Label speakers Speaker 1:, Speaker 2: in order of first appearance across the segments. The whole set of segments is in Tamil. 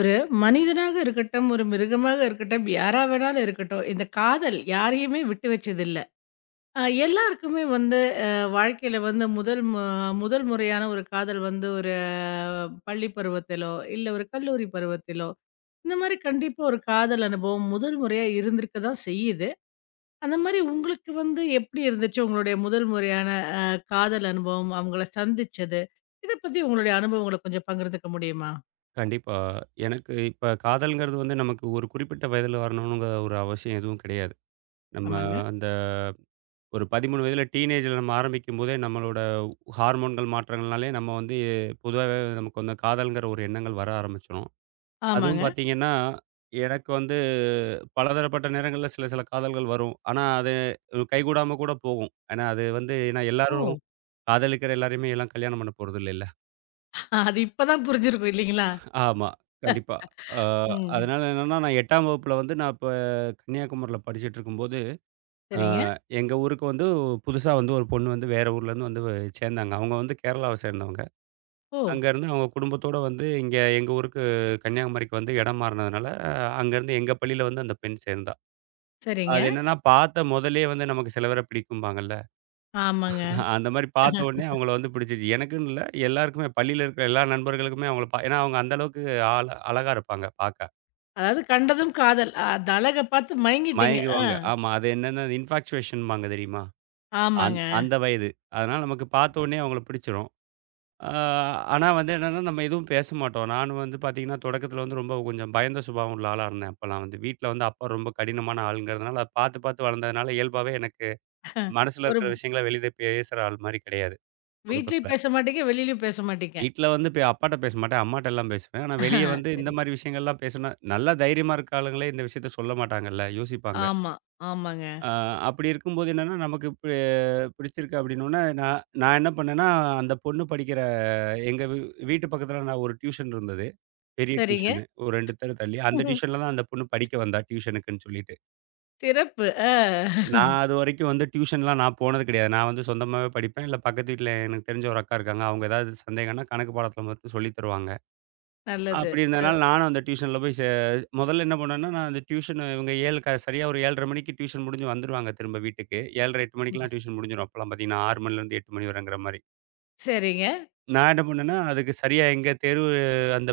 Speaker 1: ஒரு மனிதனாக இருக்கட்டும், ஒரு மிருகமாக இருக்கட்டும், யாரா வேணாலும் இருக்கட்டும். இந்த காதல் யாரையுமே விட்டு வச்சதில்ல. எல்லாருக்குமே வந்து அ வாழ்க்கையில வந்து முதல் முறையான ஒரு காதல் வந்து ஒரு பள்ளி பருவத்திலோ, இல்ல ஒரு கல்லூரி பருவத்திலோ, இந்த மாரி கண்டிப்பா ஒரு காதல் அனுபவம் முதல் முறையா இருந்திருக்க தான் செய்யுது. அந்த மாரி உங்களுக்கு வந்து எப்படி இருந்துச்சு? உங்களுடைய முதல் முறையான அ காதல் அனுபவம், அவங்கள சந்திச்சது. இத பத்தி உங்களுடைய அனுபவங்கள கொஞ்சம் பகிர்ந்துக்க முடியுமா?
Speaker 2: கண்டிப்பா. எனக்கு இப்ப காதல்ங்கிறது வந்து நமக்கு ஒரு குறிப்பிட்ட வயதில வரணுங்கிற ஒரு அவசியம் எதுவும் கிடையாது. நம்ம
Speaker 1: ஆமாங்க.
Speaker 2: அந்த ஒரு 13 வயதில டீனேஜ்ல நம்ம ஆரம்பிக்கும்போதே நம்மளோட ஹார்மோன்கள் மாற்றங்கள்னாலே நம்ம வந்து பொதுவாவே நமக்கு வந்து காதல்ங்கிற ஒரு எண்ணங்கள் வர ஆரம்பிச்சுரும். அதுவும்
Speaker 1: ஆமாங்க.
Speaker 2: பார்த்தீங்கன்னா, எனக்கு வந்து பலதரப்பட்ட நேரங்கள்ல சில சில காதல்கள் வரும். ஆனா அது கைகூடாம கூட போகும். ஏன்னா அது வந்து ஏன்னா எல்லாரும்
Speaker 1: ஓ!
Speaker 2: காதலிக்கிற எல்லாரையுமே எல்லாம் கல்யாணம் பண்ண போறதில்லைல்ல.
Speaker 1: ஆ, அது இப்ப தான் புரிஞ்சிருக்கும் இல்லைங்களா?
Speaker 2: ஆமா. கண்டிப்பா. ஆ
Speaker 1: ம்.
Speaker 2: அதனால என்னன்னா, நான் 8ஆம் வகுப்புல வந்து நான் இப்ப கன்னியாகுமரியில படிச்சுட்டுருக்கும்போது, ஆ
Speaker 1: சரிங்க.
Speaker 2: எங்க ஊருக்கு வந்து புதுசா வந்து ஒரு பொண்ணு வந்து வேற ஊர்லேருந்து வந்து சேர்ந்தாங்க. அவங்க வந்து கேரளாவ சேர்ந்தவங்க.
Speaker 1: ஓ!
Speaker 2: அங்கேருந்து அவங்க குடும்பத்தோட வந்து இங்க எங்க ஊருக்கு கன்னியாகுமரிக்கு வந்து இடம் மாறுனதுனால, அங்கேருந்து எங்க பள்ளியில வந்து அந்த பெண் சேர்ந்தா. அது
Speaker 1: சரிங்க.
Speaker 2: என்னன்னா, பார்த்த முதல்லயே வந்து நமக்கு சில பேர பிடிக்கும்பாங்கல்ல.
Speaker 1: ஆமாங்க.
Speaker 2: அந்த மாரி பார்த்த உடனே அவங்கள வந்து பிடிச்சிருச்சு. எனக்குன்னு இல்ல, எல்லாருக்குமே பள்ளியில இருக்கிற எல்லா நண்பர்களுக்குமே அவங்கள ஏன்னா அவங்க அந்த அளவுக்கு ஆள அழகா இருப்பாங்க, பார்க்க.
Speaker 1: அதாவது கண்டதும் காதல். அந்த அழக பார்த்து மயங்கிட்டீங்க. ஆ,
Speaker 2: மயங்குவாங்க. ஆமா. அது என்னன்னா இன்ஃபாக்சுவேஷன்பாங்க தெரியுமா? அந்
Speaker 1: ஆமாங்க.
Speaker 2: அந்த வயது. அதனால நமக்கு பார்த்தோனே அவங்கள பிடிச்சிரும். ஆ ஆனா வந்து என்னன்னா, நம்ம எதுவும் பேச மாட்டோம். நானும் வந்து பார்த்தீங்கன்னா, தொடக்கத்தில வந்து ரொம்ப கொஞ்சம் பயந்த சுபாவம் உள்ள ஆளா இருந்தேன். அப்பலாம் வந்து வீட்ல வந்து அப்பா ரொம்ப கடினமான ஆளுங்கிறதுனால, அத பார்த்து பார்த்து வளர்ந்ததுனால இயல்பாவே எனக்கு மனசுல
Speaker 1: ஒரு
Speaker 2: இருக்கிற விஷயங்கள வெளியில பேசுற ஆள் மாரி கிடையாது,
Speaker 1: வீட்லயும்
Speaker 2: தொடக்கத்தில.
Speaker 1: பேச மாட்டீங்க, வெளிலயும் பேச மாட்டீங்க.
Speaker 2: வீட்ல வந்து அப்பாட்ட பேச மாட்டேன். அம்மாட்ட எல்லாம் பேசுவேன். ஆனா வெளிய வந்து இந்த
Speaker 1: சரி.
Speaker 2: மாரி விஷயங்கள்லாம் பேசுனா, நல்லா தைரியமா இருக்க ஆளுங்களே இந்த விஷயத்த சொல்ல மாட்டாங்கல்ல, யோசிப்பாங்க.
Speaker 1: ஆமா, ஆமாங்க.
Speaker 2: ஆ அப்படி இருக்கும்போது என்னன்னா, நமக்கு இப்ப பிடிச்சிருக்கு அப்படின்னோடனே, நான் நான் என்ன பண்ணேன்னா, அந்த பொண்ணு படிக்கிற எங்க வீட்டு பக்கத்தில நான் ஒரு டியூஷன் இருந்தது. பெரிய
Speaker 1: சரிங்க.
Speaker 2: டியூஷனு. ஒரு 2 தெரு தள்ளி. அந்த டியூஷன்ல தான் அந்த பொண்ணு படிக்க வந்தா, டியூஷனுக்குன்னு சொல்லிட்டு.
Speaker 1: சிறப்பு. ஆ,
Speaker 2: நான் அதுவரைக்கும் வந்து டியூஷன்லாம் நான் போனது கிடையாது. நான் வந்து சொந்தமாவே படிப்பேன். இல்ல பக்கத்து வீட்ல எனக்கு தெரிஞ்ச ஒரு அக்கா இருக்காங்க. அவங்க ஏதாவது சந்தேகம்ன்னா கணக்கு பாடத்தில மட்டும் சொல்லி தருவாங்க.
Speaker 1: நல்லது.
Speaker 2: அப்படி
Speaker 1: அ
Speaker 2: இருந்ததுனால நானும் அந்த டியூஷன்ல போய் முதல்ல என்ன பண்ணேன்னா, நான் அந்த டியூஷன் இவங்க 7 க சரியா ஒரு 7:30 மணிக்கு டியூஷன் முடிஞ்சு வந்துருவாங்க திரும்ப வீட்டுக்கு. 7:30, 8 மணிக்கெல்லாம் டியூஷன் முடிஞ்சிரும். அப்பலாம் பார்த்தீங்கன்னா, 6 மணிலேருந்து 8 மணி வரங்கிற மாரி.
Speaker 1: சரிங்க.
Speaker 2: நான் என்ன பண்ணேன்னா, அதுக்கு சரியா எங்க தெரு அந்த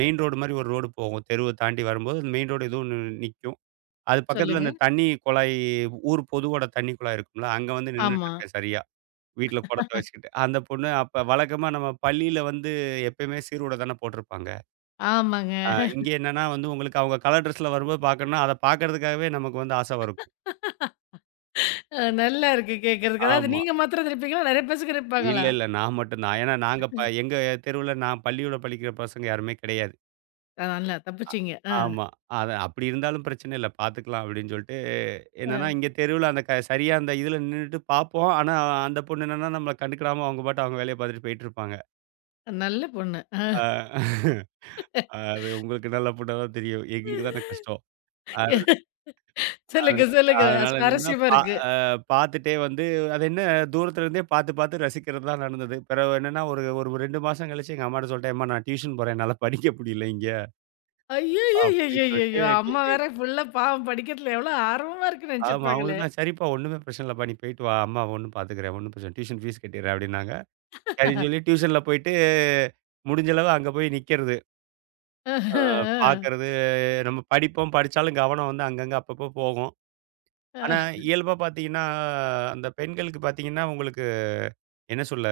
Speaker 2: மெயின் ரோடு மாரி ஒரு ரோடு போகும். தெருவ தாண்டி வரும்போது அந்த மெயின் ரோடு ஏதோ ஒண்ணு நிக்கும். அது பக்கத்துல
Speaker 1: சொல்லுங்க.
Speaker 2: அந்த தண்ணி குழாய் ஊர் பொதுவோட தண்ணி குழாய் இருக்கும்ல, அங்க வந்து
Speaker 1: ஆமா,
Speaker 2: நின்னுட்டுருக்கேன் சரியா. வீட்ல குடத்த வச்சுக்கிட்டு. அந்த பொண்ணு அப்ப வழக்கமா நம்ம பள்ளியில வந்து எப்பயுமே சீருட தானே போட்டிருப்பாங்க.
Speaker 1: ஆமாங்க.
Speaker 2: இங்க என்னன்னா வந்து உங்களுக்கு அவங்க கலர் ட்ரெஸ்ல வரும்போது பார்க்கணும்னா, அத பார்க்கறதுக்காகவே நமக்கு வந்து ஆசை இருக்கும்.
Speaker 1: நல்லா இருக்கு கேட்கறதுக்கு. அதாவது
Speaker 2: ஆமா.
Speaker 1: நீங்க மாத்திரம் தான் இருப்பீங்களா? நெறைய பேருக்கு
Speaker 2: இல்ல,
Speaker 1: இருப்பாங்களா?
Speaker 2: இல்ல. நான் மட்டும் தான். ஏன்னா நாங்க எங்க தெருவுல நான் பள்ளியோட படிக்கிற பசங்க யாருமே கிடையாது.
Speaker 1: நல்லா தப்பிச்சீங்க. ஆ,
Speaker 2: ஆமா. அது அப்படி இருந்தாலும் பிரச்சனை இல்ல. பாத்துக்கலாம் அப்படின்னு சொல்லிட்டு, என்னன்னா
Speaker 1: ஆ.
Speaker 2: இங்க தெருவுல அந்த சரியா அந்த இதுல நின்னுட்டு பாப்போம். ஆனா அந்த பொண்ணு என்னன்னா நம்மள கண்டுக்கிடாம அவங்க பாட்டு அவங்க வேலைய பாத்துட்டு போயிட்டுருப்பாங்க.
Speaker 1: நல்ல பொண்ணு.
Speaker 2: அ அது உங்களுக்கு நல்ல பொண்ணா தான் தெரியும். எங்களுக்கு தானே கஷ்டம். அது அது
Speaker 1: சொல்லுங்க, சொல்லுங்க.
Speaker 2: அதனால என்னன்னா
Speaker 1: சுவாரஸ்யமா
Speaker 2: பா
Speaker 1: இருக்கு.
Speaker 2: அ பாத்துட்டே வந்து அது என்ன தூரத்துல இருந்தே பாத்து பாத்து ரசிக்கிறது தான் நடந்தது. பிறகு என்னன்னா ஒரு ஒரு 2 மாசம் கழிச்சு எங்க அம்மாட்ட சொல்லிட்டேன், "எம்மா நான் டியூஷன் போறேன். என்னால படிக்க முடியல இங்க." அப்படின்னு
Speaker 1: ஐய்யய்யய்யய்யய்யோ! அம்மா
Speaker 2: சொல்லிட்டு.
Speaker 1: வேற புள்ள பாவம் படிக்கிறதுல எவ்வளோ ஆர்வமா இருக்குன்னு
Speaker 2: ஆமா. அவங்க
Speaker 1: நெனச்சிருப்பாங்களே!
Speaker 2: தான், "சரிப்பா ஒண்ணுமே பிரச்சனை இல்லப்பா. நீ போயிட்டு வா. அம்மாவ ஒண்ணும் பாத்துக்கிறேன். ஒண்ணும் பிரச்சனை இல்ல. டியூஷன் ஃபீஸ் கட்டிடுறேன்" அப்டின்னாங்க. சரின்னு சொல்லி டியூஷன்ல போயிட்டு முடிஞ்ச அளவு அங்க போய் நிக்கிறது. பாக்குறது. நம்ம படிப்போம். படிச்சாலும் கவனம் வந்து அங்கங்க அப்பப்போ போகும். ஆனா இயல்பா பாத்தீங்கன்னா, அந்த பெண்களுக்கு பாத்தீங்கன்னா, உங்களுக்கு என்ன சொல்ல?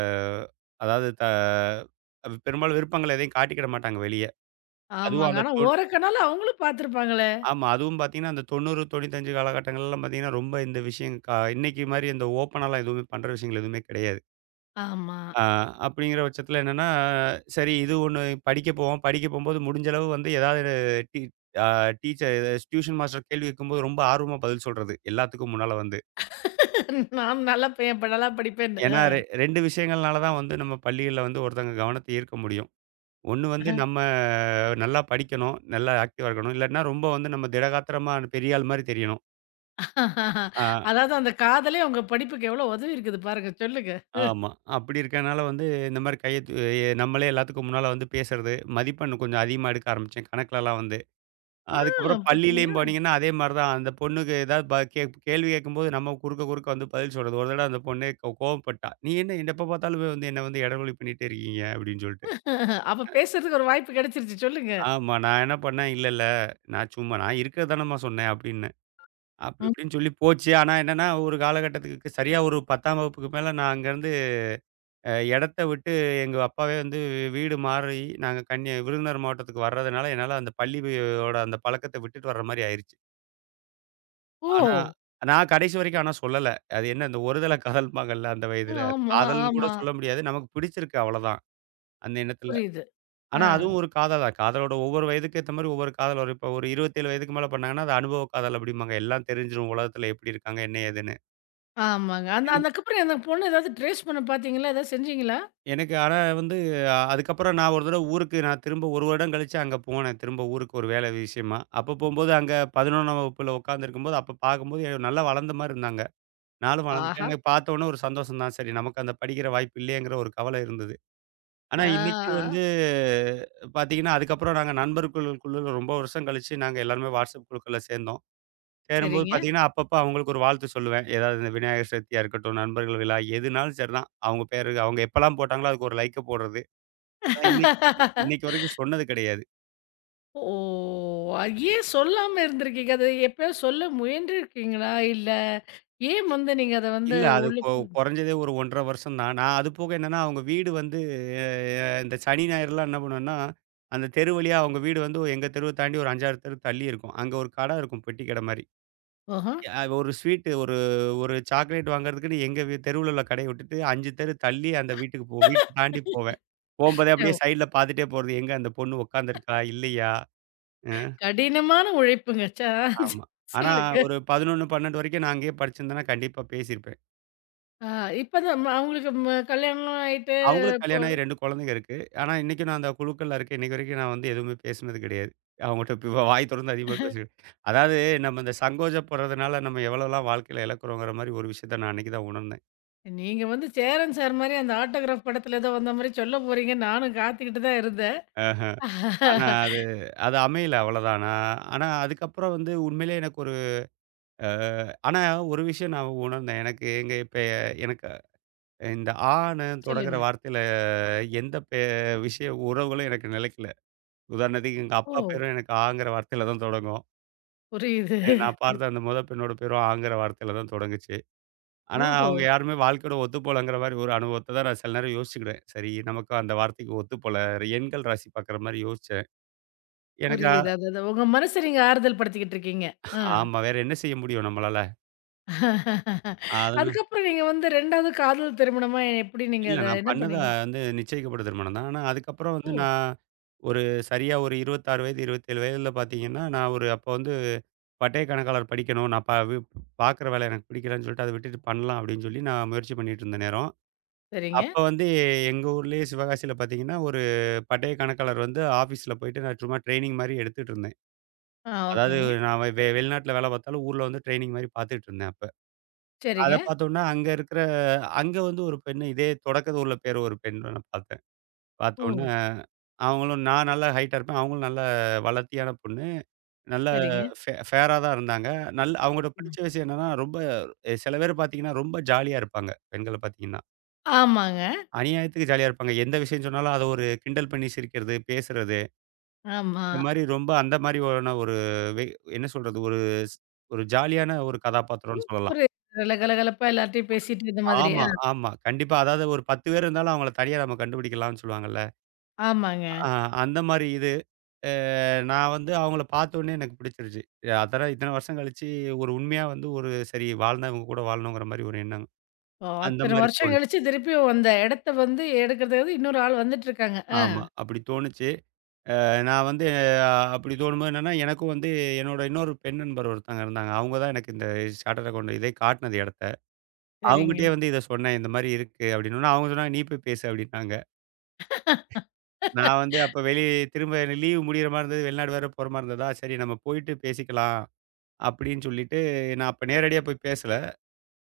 Speaker 2: அதாவது அது பெரும்பாலும் விருப்பங்கள் எதையும் காட்டிக்கிட மாட்டாங்க வெளிய. அதுவும்
Speaker 1: ஆமாங்க.
Speaker 2: அந்த
Speaker 1: ஆனா ஓரக்கண்ணால அவுங்களும் பார்த்துருப்பாங்களே!
Speaker 2: ஆமா. அதுவும் பாத்தீங்கன்னா, அந்த 90, 95 காலகட்டங்கள்லாம் பாத்தீங்கன்னா, ரொம்ப இந்த விஷயம் இன்னைக்கு மாரி இந்த ஓப்பனாலாம் எதுவுமே பண்ற விஷயங்கள் எதுவுமே கிடையாது.
Speaker 1: ஆமா.
Speaker 2: ஆ அப்படிங்கிற பட்சத்தில என்னன்னா, சரி இது ஒண்ணு படிக்க போவோம். படிக்க போம்போது முடிஞ்ச அளவு வந்து ஏதாவது டீ அ டீச்சர் டியூஷன் மாஸ்டர் கேள்வி கேட்கும்போது ரொம்ப ஆர்வமா பதில் சொல்றது. எல்லாத்துக்கும் முன்னால வந்து.
Speaker 1: நான் நல்லா பையன் ப நல்லா படிப்பேன்னு.
Speaker 2: ஏன்னா, 2 விஷயங்கள்னால தான் வந்து நம்ம பள்ளிகள்ல வந்து ஒருத்தங்க கவனத்த ஈர்க்க முடியும். ஒண்ணு வந்து நம்ம நல்லா படிக்கணும். நல்லா ஆக்டிவா இருக்கணும். இல்லாட்டினா ரொம்ப வந்து நம்ம திடகாத்திரமா பெரிய ஆள் மாரி தெரியணும். ஆ
Speaker 1: அதாவது அந்த காதலே உங்க படிப்புக்கு எவ்வளோ உதவி இருக்குது பாருங்க. சொல்லுங்க.
Speaker 2: ஆமா. அப்படி இருக்கனால வந்து இந்த மாரி கைய தூ நம்மளே எல்லாத்துக்கும் முன்னால வந்து பேசுறது. மதிப்பெண் கொஞ்சம் அதிகமா எடுக்க ஆரம்பிச்சேன். கணக்குலலாம் வந்து.
Speaker 1: ஆ,
Speaker 2: அதுக்கப்புறம் பள்ளியிலயும்
Speaker 1: பார்த்தீங்களா?
Speaker 2: போனீங்கன்னா, அதே மாரி தான். அந்த பொண்ணுக்கு ஏதாவது ப கே கேள்வி கேட்கும்போது நம்ம குறுக்க குறுக்க வந்து பதில் சொல்றது. ஒரு தடவ அந்த பொண்ணே கோவப்பட்டா. "நீ என்ன எப்ப பார்த்தாலும் போய் வந்து என்ன வந்து இடஒலி பண்ணிட்டே இருக்கீங்க" அப்படின்னு சொல்லிட்டு.
Speaker 1: அப்ப பேசுறதுக்கு ஒரு வாய்ப்பு கெடச்சிருச்சு. சொல்லுங்க.
Speaker 2: ஆமா. நான் என்ன பண்ணேன், "இல்ல, இல்ல. நான் சும்மா நான் இருக்கிறது தானம்மா சொன்னேன்" அப்படின்னேன். அப்படி
Speaker 1: ம்.
Speaker 2: இப்படின்னு சொல்லி போச்சு. ஆனா என்னன்னா, ஒரு காலகட்டத்துக்கு சரியா ஒரு 10ஆம் வகுப்புக்கு மேல நான் அங்கேருந்து இடத்த விட்டு எங்க அப்பாவே வந்து வீடு மாறி நாங்க விருதுநகர் மாவட்டத்துக்கு வர்றதுனால, என்னால அந்த பள்ளியோட அந்த பழக்கத்த விட்டுட்டு வர்ற மாரி ஆயிருச்சு. ஆனா,
Speaker 1: ஓ!
Speaker 2: நான் கடைசி வரைக்கும் ஆனா சொல்லல. அது என்ன இந்த ஒருதல காதல்பாங்கள்ல அந்த வயதுல. அது
Speaker 1: ஆமா,
Speaker 2: காதல்ன்னு கூட
Speaker 1: ஆமா.
Speaker 2: சொல்ல முடியாது. நமக்கு பிடிச்சிருக்கு அவ்வளதான். அந்த எண்ணத்துல.
Speaker 1: புரியுது. ஆ.
Speaker 2: ஆனா அதுவும் ஒரு காதல் தான். காதலோட ஒவ்வொரு வயதுக்கு ஏத்த மாரி ஒவ்வொரு காதல் வரும். இப்ப ஒரு 27 வயதுக்கு மேல பண்ணாங்கன்னா, அது அனுபவ காதல் அப்படிம்பாங்க. எல்லாம் தெரிஞ்சிரும் உலகத்துல எப்படி இருக்காங்க, என்ன ஏதுன்னு.
Speaker 1: ஆமாங்க.
Speaker 2: இன்னும்
Speaker 1: அதுக்கப்புறம் அந்த பொண்ணு ஏதாவது ட்ரேஸ் பண்ண பார்த்தீங்களா? ஏதாவது செஞ்சீங்களா?
Speaker 2: எனக்கு ஆனா வந்து அதுக்கப்புறம் நான் ஒரு தடவ ஊருக்கு நான் திரும்ப 1 வருடம் கழிச்சு அங்க போனேன். திரும்ப ஊருக்கு ஒரு வேலை விஷயமா. அப்ப போம்போது அங்க 11ஆம் வகுப்புல உட்கார்ந்திருக்கும்போது, அப்ப பார்க்கும்போது நல்லா வளர்ந்த மாரி இருந்தாங்க. நானும் வளர்ந்துட்டேன்.
Speaker 1: ஆஹா!
Speaker 2: எனக்கு பார்த்தோனே ஒரு சந்தோஷம் தான். சரி நமக்கு அந்த படிக்கிற வாய்ப்பு இல்லையேங்கிற ஒரு கவலை இருந்தது. ஆனா இன்னைக்கு
Speaker 1: ஆ.
Speaker 2: வந்து பார்த்தீங்கன்னா, அதுக்கப்புறம் நாங்க நண்பர்களுக்குள்ள ரொம்ப வருஷம் கழிச்சு நாங்க எல்லாருமே WhatsApp குழுக்கள்ல சேர்ந்தோம். சேரும்போது
Speaker 1: சரிங்க.
Speaker 2: பார்த்தீங்கன்னா, அப்பப்ப அவங்களுக்கு ஒரு வாழ்த்து சொல்லுவேன். ஏதாவது இந்த விநாயகர் சதுர்த்தியா இருக்கட்டும், நண்பர்கள் விழா எதுனாலும் சரிதான். அவங்க பேரு அவங்க எப்பலாம் போட்டாங்களோ அதுக்கு ஒரு லைக்க போடுறது. ஆனா இன்னைக்கு இன்னைக்கு வரைக்கும் சொன்னது கிடையாது.
Speaker 1: ஓ! அது ஏன் சொல்லாம இருந்திருக்கீங்க? அத எப்பயாவது சொல்ல முயன்றிருக்கீங்களா? இல்ல ஏன் வந்து நீங்க அத வந்து
Speaker 2: இல்ல. அது
Speaker 1: உள்ளுக்கு
Speaker 2: கொறஞ்சதே ஒரு 1½ வருஷம் தான். நான் அது போக என்னன்னா, அவங்க வீடு வந்து இந்த சனி, ஞாயிறுலாம் என்ன பண்ணுவேன்னா, அந்த தெரு வழியா அவங்க வீடு வந்து எங்க தெருவ தாண்டி ஒரு 5, 6 தெரு தள்ளி இருக்கும். அங்க ஒரு கடை இருக்கும் பெட்டி கடை மாரி.
Speaker 1: ஆஹா.
Speaker 2: ஒரு ஸ்வீட்டு ஒரு ஒரு சாக்லேட் வாங்குறதுக்குன்னு எங்க தெருவுல உள்ள கடைய விட்டுட்டு 5 தெரு தள்ளி அந்த வீட்டுக்கு வீட்ட தாண்டி போவேன். போம்போதே அப்படியே
Speaker 1: ஓ!
Speaker 2: சைடுல பாத்துட்டே போறது. எங்க அந்த பொண்ணு உக்காந்துருக்கா? இல்லையா? அ
Speaker 1: கடினமான உழைப்புங்க.
Speaker 2: ஆமா. ஆனா
Speaker 1: சொல்லுங்க.
Speaker 2: ஒரு 11, 12 வரைக்கும் நான் அங்கேயே படிச்சிருந்தேன்னா, கண்டிப்பா பேசியிருப்பேன்.
Speaker 1: ஆ, இப்ப தான் அவங்களுக்கு கல்யாணம்லாம் ஆயிட்டு
Speaker 2: அவங்களுக்கு
Speaker 1: இப்போ
Speaker 2: கல்யாணம் ஆகி 2 குழந்தைங்க இருக்கு. ஆனா, இன்னைக்கும் நான் அந்த குழுக்கள்ல இருக்கேன். இன்னைக்கு வரைக்கும் நான் வந்து எதுவுமே பேசினது கிடையாது. அவங்கட்ட இப்ப வாய் தொறந்து அதிகமா பேச அதாவது நம்ம இந்த சங்கோஜப்படுறதுனால நம்ம எவ்வளோலாம் வாழ்க்கையில இழக்கிறோங்கிற மாரி ஒரு விஷயத்த நான் அன்னைக்கு தான் உணர்ந்தேன்.
Speaker 1: நீங்க வந்து சேரன் சார் மாரி அந்த ஆட்டோகிராஃப் படத்துல ஏதோ வந்த மாரி சொல்ல போறீங்கன்னு நானும் காத்துக்கிட்டு தான் இருந்தேன்.
Speaker 2: அ ஆனா, அது அது அமையல அவ்வளோதான். நான் ஆனா, அதுக்கப்புறம் வந்து உண்மையிலேயே எனக்கு ஒரு அ ஆனா ஒரு விஷயம் நான் உணர்ந்தேன். எனக்கு எங்க இப்ப எனக்கு இந்த ஆன்னு தொடங்குற
Speaker 1: சொல்லுங்க.
Speaker 2: வார்த்தையில எந்த பெ விஷய உறவுகளும் எனக்கு நிலைக்கல. உதாரணத்துக்கு எங்க
Speaker 1: ஓ!
Speaker 2: அப்பா பேரும் எனக்கு ஆங்கிற வார்த்தையில தான் தொடங்கும்.
Speaker 1: புரியுது.
Speaker 2: நான் பார்த்த அந்த மொத பெண்ணோட பேரும் ஆங்கிற வார்த்தையில தான் தொடங்குச்சு. ஆனா,
Speaker 1: ஓஹோ!
Speaker 2: அவங்க யாருமே வாழ்க்கையோட ஒத்துப்போலங்கிற மாரி ஒரு அனுபவத்த தான் நான் சில நேரம் யோசிச்சுக்கிடுவேன். சரி நமக்கு அந்த வார்த்தைக்கு ஒத்துப்போல. எண்கள் ராசி பார்க்குற மாரி யோசிச்சேன். எனக்கு
Speaker 1: புரியுது. அதாவது உங்க மனச நீங்க ஆறுதல் படுத்திக்கிட்டு இருக்கீங்க. ஆ.
Speaker 2: ஆமா வேற என்ன செய்ய முடியும் நம்மளால? அதனா
Speaker 1: அதுக்கப்புறம் நீங்க வந்து 2வது காதல் திருமணமா எப்படி நீங்க
Speaker 2: இல்ல
Speaker 1: அத
Speaker 2: நான்
Speaker 1: என்ன
Speaker 2: பண்ணது
Speaker 1: பண்ணீங்க?
Speaker 2: வந்து நிச்சயிக்கப்பட்ட திருமணம் தான். ஆனா, அதுக்கப்புறம் வந்து
Speaker 1: ஓ!
Speaker 2: நான் ஒரு சரியா ஒரு 26 வயது, 27 வயதில பார்த்தீங்கன்னா, நான் ஒரு அப்போ வந்து பட்டய கணக்காளர் படிக்கணும். நான் ப வி பார்க்குற வேலை எனக்கு பிடிக்கலன்னு சொல்லிட்டு அத விட்டுட்டு பண்ணலாம் அப்படின்னு சொல்லி நான் முயற்சி பண்ணிட்டு இருந்த நேரம்.
Speaker 1: சரிங்க.
Speaker 2: அப்ப வந்து எங்க ஊர்லயே சிவகாசியில பார்த்தீங்கன்னா, ஒரு பட்டய கணக்காளர் வந்து ஆஃபீஸ்ல போயிட்டு நான் சும்மா ட்ரெய்னிங் மாரி எடுத்துட்டு இருந்தேன்.
Speaker 1: ஆ,
Speaker 2: அதாவது
Speaker 1: ஓகேங்க.
Speaker 2: நான் வெ வெ வெளிநாட்டுல வேலை பார்த்தாலும், ஊர்ல வந்து ட்ரெய்னிங் மாரி பார்த்துட்டு இருந்தேன் அப்ப. அத
Speaker 1: சரிங்க.
Speaker 2: பார்த்தோன்னா, அங்க இருக்கிற அங்க வந்து ஒரு பெண்ணு இதே தொடக்கத்து ஊர்ல பேர் ஒரு பெண்ண நான் பார்த்தேன்.
Speaker 1: ஓ!
Speaker 2: பார்த்தோன்னே அவங்களும் நான் நல்லா ஹைட்டா இருப்பேன். அவங்களும் நல்ல வளர்த்தியான பொண்ணு. நல்ல
Speaker 1: சரிங்க.
Speaker 2: ஃபேரா தான் இருந்தாங்க. அவங்களோட
Speaker 1: ம்.
Speaker 2: பிடிச்ச விஷயம் என்னன்னா, ரொம்ப சில பேர் பார்த்தீங்கன்னா, ரொம்ப ஜாலியா இருப்பாங்க. பெண்கள பார்த்தீங்கன்னா.
Speaker 1: ஆமாங்க.
Speaker 2: அநியாயத்துக்கு ஜாலியா இருப்பாங்க. எந்த விஷயம் சொன்னாலும் அத ஒரு கிண்டல் பண்ணி சிரிக்கிறது, பேசுறது.
Speaker 1: ஆமா.
Speaker 2: இந்த மாரி ரொம்ப அந்த மாரியான ஒரு வே என்ன சொல்றது? ஒரு ஸ் ஒரு ஜாலியான ஒரு கதாபாத்திரம்னு சொல்லலாம்.
Speaker 1: ஒரு நல்ல கலகலப்பா எல்லார்ட்டயும் பேசிட்டு இந்த மாதிரி.
Speaker 2: ஆமா, ஆமா. கண்டிப்பா. அதாவது ஒரு 10 பேர் இருந்தாலும் அவங்கள தனியா நம்ம கண்டுபிடிக்கலாம்னு சொல்லுவாங்கல்ல.
Speaker 1: ஆமாங்க.
Speaker 2: ஆ அந்த மாரி இது. நான் வந்து அவங்கள பார்த்தோனே எனக்கு பிடிச்சிருச்சு. அதெல்லாம் இத்தன வருஷம் கழிச்சு ஒரு உண்மையா வந்து ஒரு சரி வாழ்ந்தா இவங்க கூட வாழணுங்கிற மாரி ஒரு எண்ணம்.
Speaker 1: ஓ!
Speaker 2: அந்த
Speaker 1: அத்தன
Speaker 2: மாரி
Speaker 1: வருஷம்
Speaker 2: தோணுச்சு.
Speaker 1: கழிச்சு திருப்பியும் அந்த இடத்த வந்து எடுக்கிறதுக்கு வந்து இன்னொரு ஆள் வந்துட்டு இருக்காங்க. ஆ,
Speaker 2: ஆமா. அப்படி தோணுச்சு. நான் வந்து அ அப்படி தோணும்போது என்னன்னா, எனக்கும் வந்து என்னோட இன்னொரு பெண் நண்பர் ஒருத்தங்க இருந்தாங்க. அவங்க தான் எனக்கு இந்த சார்ட்டர்ட் அக்கவுண்ட் இதே காட்டுனது இடத்த.
Speaker 1: சரிங்க.
Speaker 2: அவங்கட்டயே வந்து இத சொன்னேன். இந்த மாரி இருக்கு அப்படின்னோனே, அவங்க சொன்னாங்க, "நீ போய் பேசு" அப்படின்னாங்க. நான் வந்து அப்ப திரும்ப லீவ் முடியிற மாரி இருந்தது. வெளிநாடு வேற போற மாரி இருந்ததா, சரி நம்ம போயிட்டு பேசிக்கலாம் அப்படின்னு சொல்லிட்டு, நான் அப்ப நேரடியா போய் பேசல.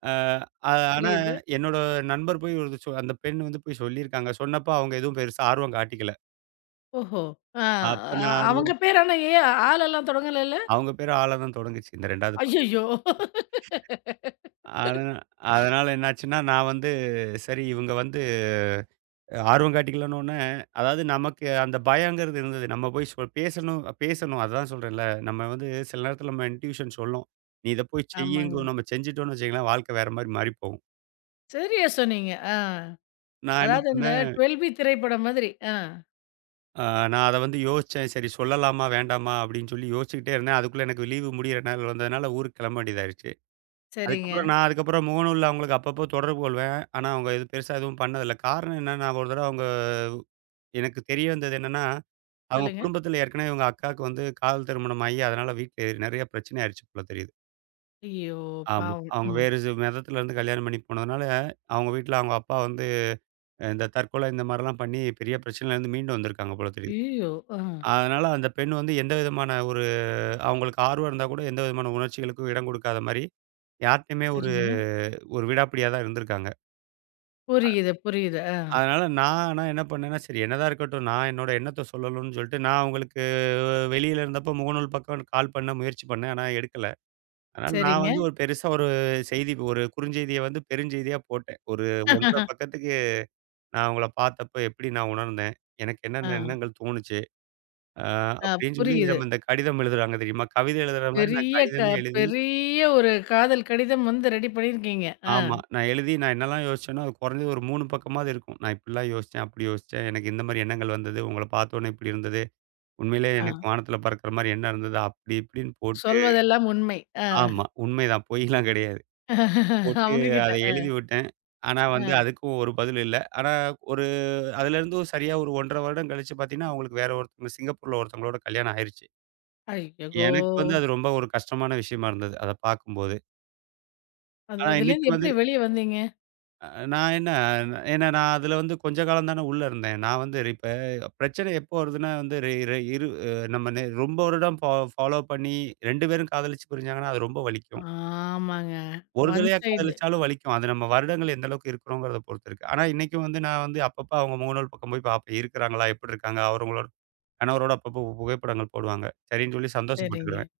Speaker 2: அஹ், அ ஆனா
Speaker 1: புரியுது.
Speaker 2: என்னோட நண்பர் போய் ஒரு சொ அந்த பெண் வந்து போய் சொல்லியிருக்காங்க. சொன்னப்போ அவங்க எதுவும் பெருசா ஆர்வம் காட்டிக்கல.
Speaker 1: ஓஹோ! ஆ,
Speaker 2: அப்ப நான் அது
Speaker 1: அவங்க
Speaker 2: வந்து
Speaker 1: பேர் ஆனா ஆளெல்லாம் தொடங்கல.
Speaker 2: அவங்க பேரு ஆள தான் தொடங்குச்சு. இந்த 2வது
Speaker 1: ஐயய்யோ!
Speaker 2: அதனா அதனால என்னாச்சுன்னா, நான் வந்து சரி இவங்க வந்து ஆர்வம் காட்டிக்கலன்னோனே, அதாவது நமக்கு அந்த பயங்கிறது இருந்தது. நம்ம போய் பேசணும் பேசணும். அதான் சொல்றேன்ல. நம்ம வந்து சில நேரத்தில நம்ம இன்ட்யூஷன் சொல்லும். "நீ இத போய்
Speaker 1: ஆமாங்க.
Speaker 2: செய்யுங்கும்." நம்ம செஞ்சுட்டோம்னு வச்சுக்கங்களேன், வாழ்க்கை வேற மாரி மாறி போகும்.
Speaker 1: சரியா சொன்னீங்க. ஆ.
Speaker 2: நான் என்ன
Speaker 1: அதாவது இந்த
Speaker 2: பண்ணேன்,
Speaker 1: 12 பி திரைப்படம் மாதிரி. ஆ.
Speaker 2: அ நான் அத வந்து யோசிச்சேன். சரி சொல்லலாமா? வேண்டாமா? அப்படின்னு சொல்லி யோசிச்சுக்கிட்டே இருந்தேன். அதுக்குள்ள எனக்கு லீவு முடியிற நாள் வந்ததுனால ஊருக்கு கிளம்ப வேண்டியதாயிருச்சு.
Speaker 1: சரிங்க.
Speaker 2: அதுக்கப்புறம் நான் அதுக்கப்புறம் முகநூல்ல அவங்களுக்கு அப்பப்போ தொடர்பு கொள்வேன். ஆனா அவங்க எதுவும் பெருசா எதுவும் பண்ணதில்ல. காரணம் என்னன்னா, நான் ஒரு தடவ அவங்க எனக்கு தெரிய வந்தது என்னன்னா, அவங்க
Speaker 1: சொல்லுங்க.
Speaker 2: குடும்பத்தில ஏற்கனவே இவங்க அக்காவுக்கு வந்து காதல் திருமணம் ஆகி, அதனால வீட்ல நெறைய பிரச்சனை ஆயிருச்சு போல தெரியுது.
Speaker 1: ஐயோ!
Speaker 2: ஆமா.
Speaker 1: பாவம்.
Speaker 2: அவங்க
Speaker 1: ம்.
Speaker 2: வேறு மதத்திலருந்து கல்யாணம் பண்ணி போனதுனால, அவங்க வீட்ல அவங்க அப்பா வந்து இந்த தற்கொலை இந்த மாரிலாம் பண்ணி பெரிய பிரச்சனையிலருந்து மீண்டு வந்திருக்காங்க போல தெரியுது.
Speaker 1: ஐயய்யோ! ஆ.
Speaker 2: அதனால அந்த பெண் வந்து எந்த விதமான ஒரு அவங்களுக்கு ஆர்வம் இருந்தா கூட எந்த விதமான உணர்ச்சிகளுக்கும் இடம் கொடுக்காத மாரி, யார்ட்டயுமே ஒரு
Speaker 1: சரிங்க.
Speaker 2: ஒரு விடாப்பிடியா தான் இருந்திருக்காங்க.
Speaker 1: புரியுது, புரியுது. ஆ.
Speaker 2: அதனால நான் ஆனா என்ன பண்ணேன்னா, சரி என்னதான் இருக்கட்டும். நான் என்னோட எண்ணத்த சொல்லணும்னு சொல்லிட்டு, நான் அவங்களுக்கு வெளியில இருந்தப்போ முகநூல் பக்கம் கால் பண்ண முயற்சி பண்ணேன். ஆனா எடுக்கல. அதனால நான்
Speaker 1: சரிங்க.
Speaker 2: வந்து ஒரு பெருசா ஒரு செய்தி ஒரு குறுஞ்செய்திய வந்து பெருஞ்செய்தியா போட்டேன். ஒரு 1½ பக்கத்துக்கு நான் அவங்கள பார்த்தப்போ எப்படி நான் உணர்ந்தேன்? எனக்கு
Speaker 1: ஆ.
Speaker 2: என்னென்ன எண்ணங்கள் தோணுச்சு? அ
Speaker 1: ஆ,
Speaker 2: அப்படின்னு சொல்லி
Speaker 1: புரியுது.
Speaker 2: நம்ம இந்த கடிதம் எழுதுறாங்க தெரியுமா? கவிதை எழுதுற மாரி நான்
Speaker 1: பெரிய க
Speaker 2: கடிதமே எழுதி
Speaker 1: பெரிய ஒரு காதல் கடிதம் வந்து ரெடி பண்ணியிருக்கீங்க. ஆ.
Speaker 2: ஆமா. நான் எழுதி நான் என்னலாம் யோசிச்சேனோ, அது குறைஞ்சது ஒரு 3 பக்கமாவது இருக்கும். நான் இப்படிலாம் யோசிச்சேன், அப்படி யோசிச்சேன். எனக்கு இந்த மாரி எண்ணங்கள் வந்தது. உங்கள பார்த்தோனே இப்படி இருந்தது. உண்மையிலே
Speaker 1: ஆ.
Speaker 2: எனக்கு வானத்தில பறக்கிற மாரி எண்ணம் இருந்தது. அப்படி இப்படின்னு போட்டு
Speaker 1: சொல்வதெல்லாம் உண்மை. ஆ.
Speaker 2: ஆமா. உண்மைதான். பொய்லாம் கிடையாது. போட்டு அத
Speaker 1: அவங்ககிட்ட.
Speaker 2: எழுதி விட்டேன். ஆனா வந்து
Speaker 1: அ.
Speaker 2: அதுக்கும் ஒரு பதில் இல்ல. ஆனா ஒரு அதுலேருந்து சரியா ஒரு 1½ வருடம் கழிச்சு பார்த்தீங்கன்னா, அவங்களுக்கு வேற ஒருத்தவங்க சிங்கப்பூர்ல ஒருத்தவங்களோட கல்யாணம் ஆயிருச்சு.
Speaker 1: ஐயகோ!
Speaker 2: எனக்கு வந்து அது ரொம்ப ஒரு கஷ்டமான விஷயமா இருந்தது. அத பார்க்கும்போது. ஆனா இன்னைக்கு
Speaker 1: அதுலேருந்து
Speaker 2: வந்து
Speaker 1: எப்படி வெளிய வந்தீங்க?
Speaker 2: அ நான் என்ன ஏன்னா நான் அதில வந்து கொஞ்ச காலம் தானே உள்ள இருந்தேன். நான் வந்து இப்ப பிரச்சனை எப்போ வருதுன்னா வந்து ரெ ரெ இரு நம்ம ரொம்ப வருடம் ஃபாலோ பண்ணி 2 பேரும் காதலிச்சு பிரிஞ்சாங்கன்னா, அது ரொம்ப வலிக்கும்.
Speaker 1: ஆமாங்க.
Speaker 2: ஒரு
Speaker 1: ஒன்
Speaker 2: தடவையா
Speaker 1: சைடு.
Speaker 2: காதலிச்சாலும் வலிக்கும். அது நம்ம வருடங்கள் எந்த அளவுக்கு இருக்கிறோங்கிறத பொறுத்து இருக்கு. ஆனா இன்னைக்கும் வந்து நான் வந்து அப்பப்ப அவங்க முகநூல் பக்கம் போய் பார்ப்பேன். இருக்கிறாங்களா? எப்படி இருக்காங்க? அவங்களோட கணவரோட அப்பப்போ புகைப்படங்கள் போடுவாங்க. சரின்னு சொல்லி
Speaker 1: சரிங்க.
Speaker 2: சந்தோஷப்பட்டுக்கிடுவேன்.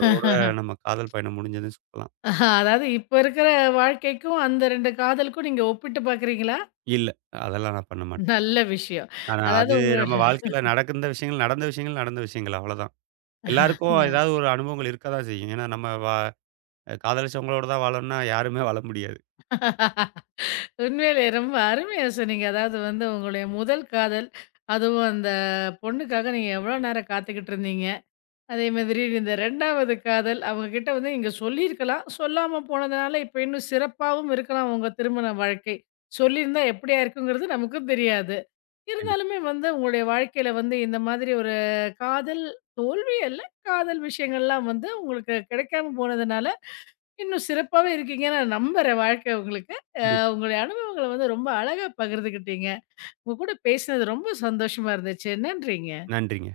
Speaker 2: அதோட நம்ம காதல் பயணம் முடிஞ்சதுன்னு சொல்லலாம்.
Speaker 1: அதாவது இப்ப இருக்கிற வாழ்க்கைக்கும், அந்த 2 காதலுக்கும் நீங்க ஒப்பிட்டு பார்க்குறீங்களா?
Speaker 2: இல்ல அதெல்லாம் நான் பண்ண மாட்டேன்.
Speaker 1: நல்ல விஷயம்.
Speaker 2: ஆனா
Speaker 1: அதாவது
Speaker 2: அது நம்ம வாழ்க்கையில நடக்கின்ற விஷயங்கள், நடந்த விஷயங்கள், நடந்த விஷயங்கள் அவ்வளோதான். எல்லாருக்கும் ஏதாவது ஒரு அனுபவங்கள் இருக்க தான் செய்யும். ஏன்னா நம்ம காதலிச்சவங்களோட தான் வாழணும்னா யாருமே வாழ முடியாது.
Speaker 1: உண்மையிலே ரொம்ப அருமையா சொன்னீங்க. அதாவது வந்து உங்களுடைய முதல் காதல், அதுவும் அந்த பொண்ணுக்காக நீங்க எவ்வளோ நேரம் காத்துக்கிட்டு இருந்தீங்க. அதே மாதிரி இந்த 2வது காதல், அவங்க கிட்ட வந்து நீங்க சொல்லியிருக்கலாம். சொல்லாம போனதுனால இப்ப இன்னும் சிறப்பாவும் இருக்கலாம் உங்க திருமண வாழ்க்கை. சொல்லியிருந்தா எப்படியா இருக்குங்கிறது நமக்கும் தெரியாது.
Speaker 2: கண்டிப்பா,
Speaker 1: இருந்தாலுமே வந்து உங்களுடைய வாழ்க்கையில வந்து இந்த மாதிரி ஒரு காதல் தோல்வி அல்ல, காதல் விஷயங்கள்லாம் வந்து உங்களுக்கு கிடைக்காம போனதுனால, இன்னும் சிறப்பாவே இருக்கீங்கன்னு நான் நம்புறேன் வாழ்க்கை உங்களுக்கு. அ
Speaker 2: கண்டிப்பா.
Speaker 1: உங்களுடைய அனுபவங்கள வந்து ரொம்ப அழகா பகிர்ந்துக்கிட்டீங்க. உங்க கூட பேசினது ரொம்ப சந்தோஷமா இருந்துச்சு. நன்றிங்க.
Speaker 2: நன்றிங்க.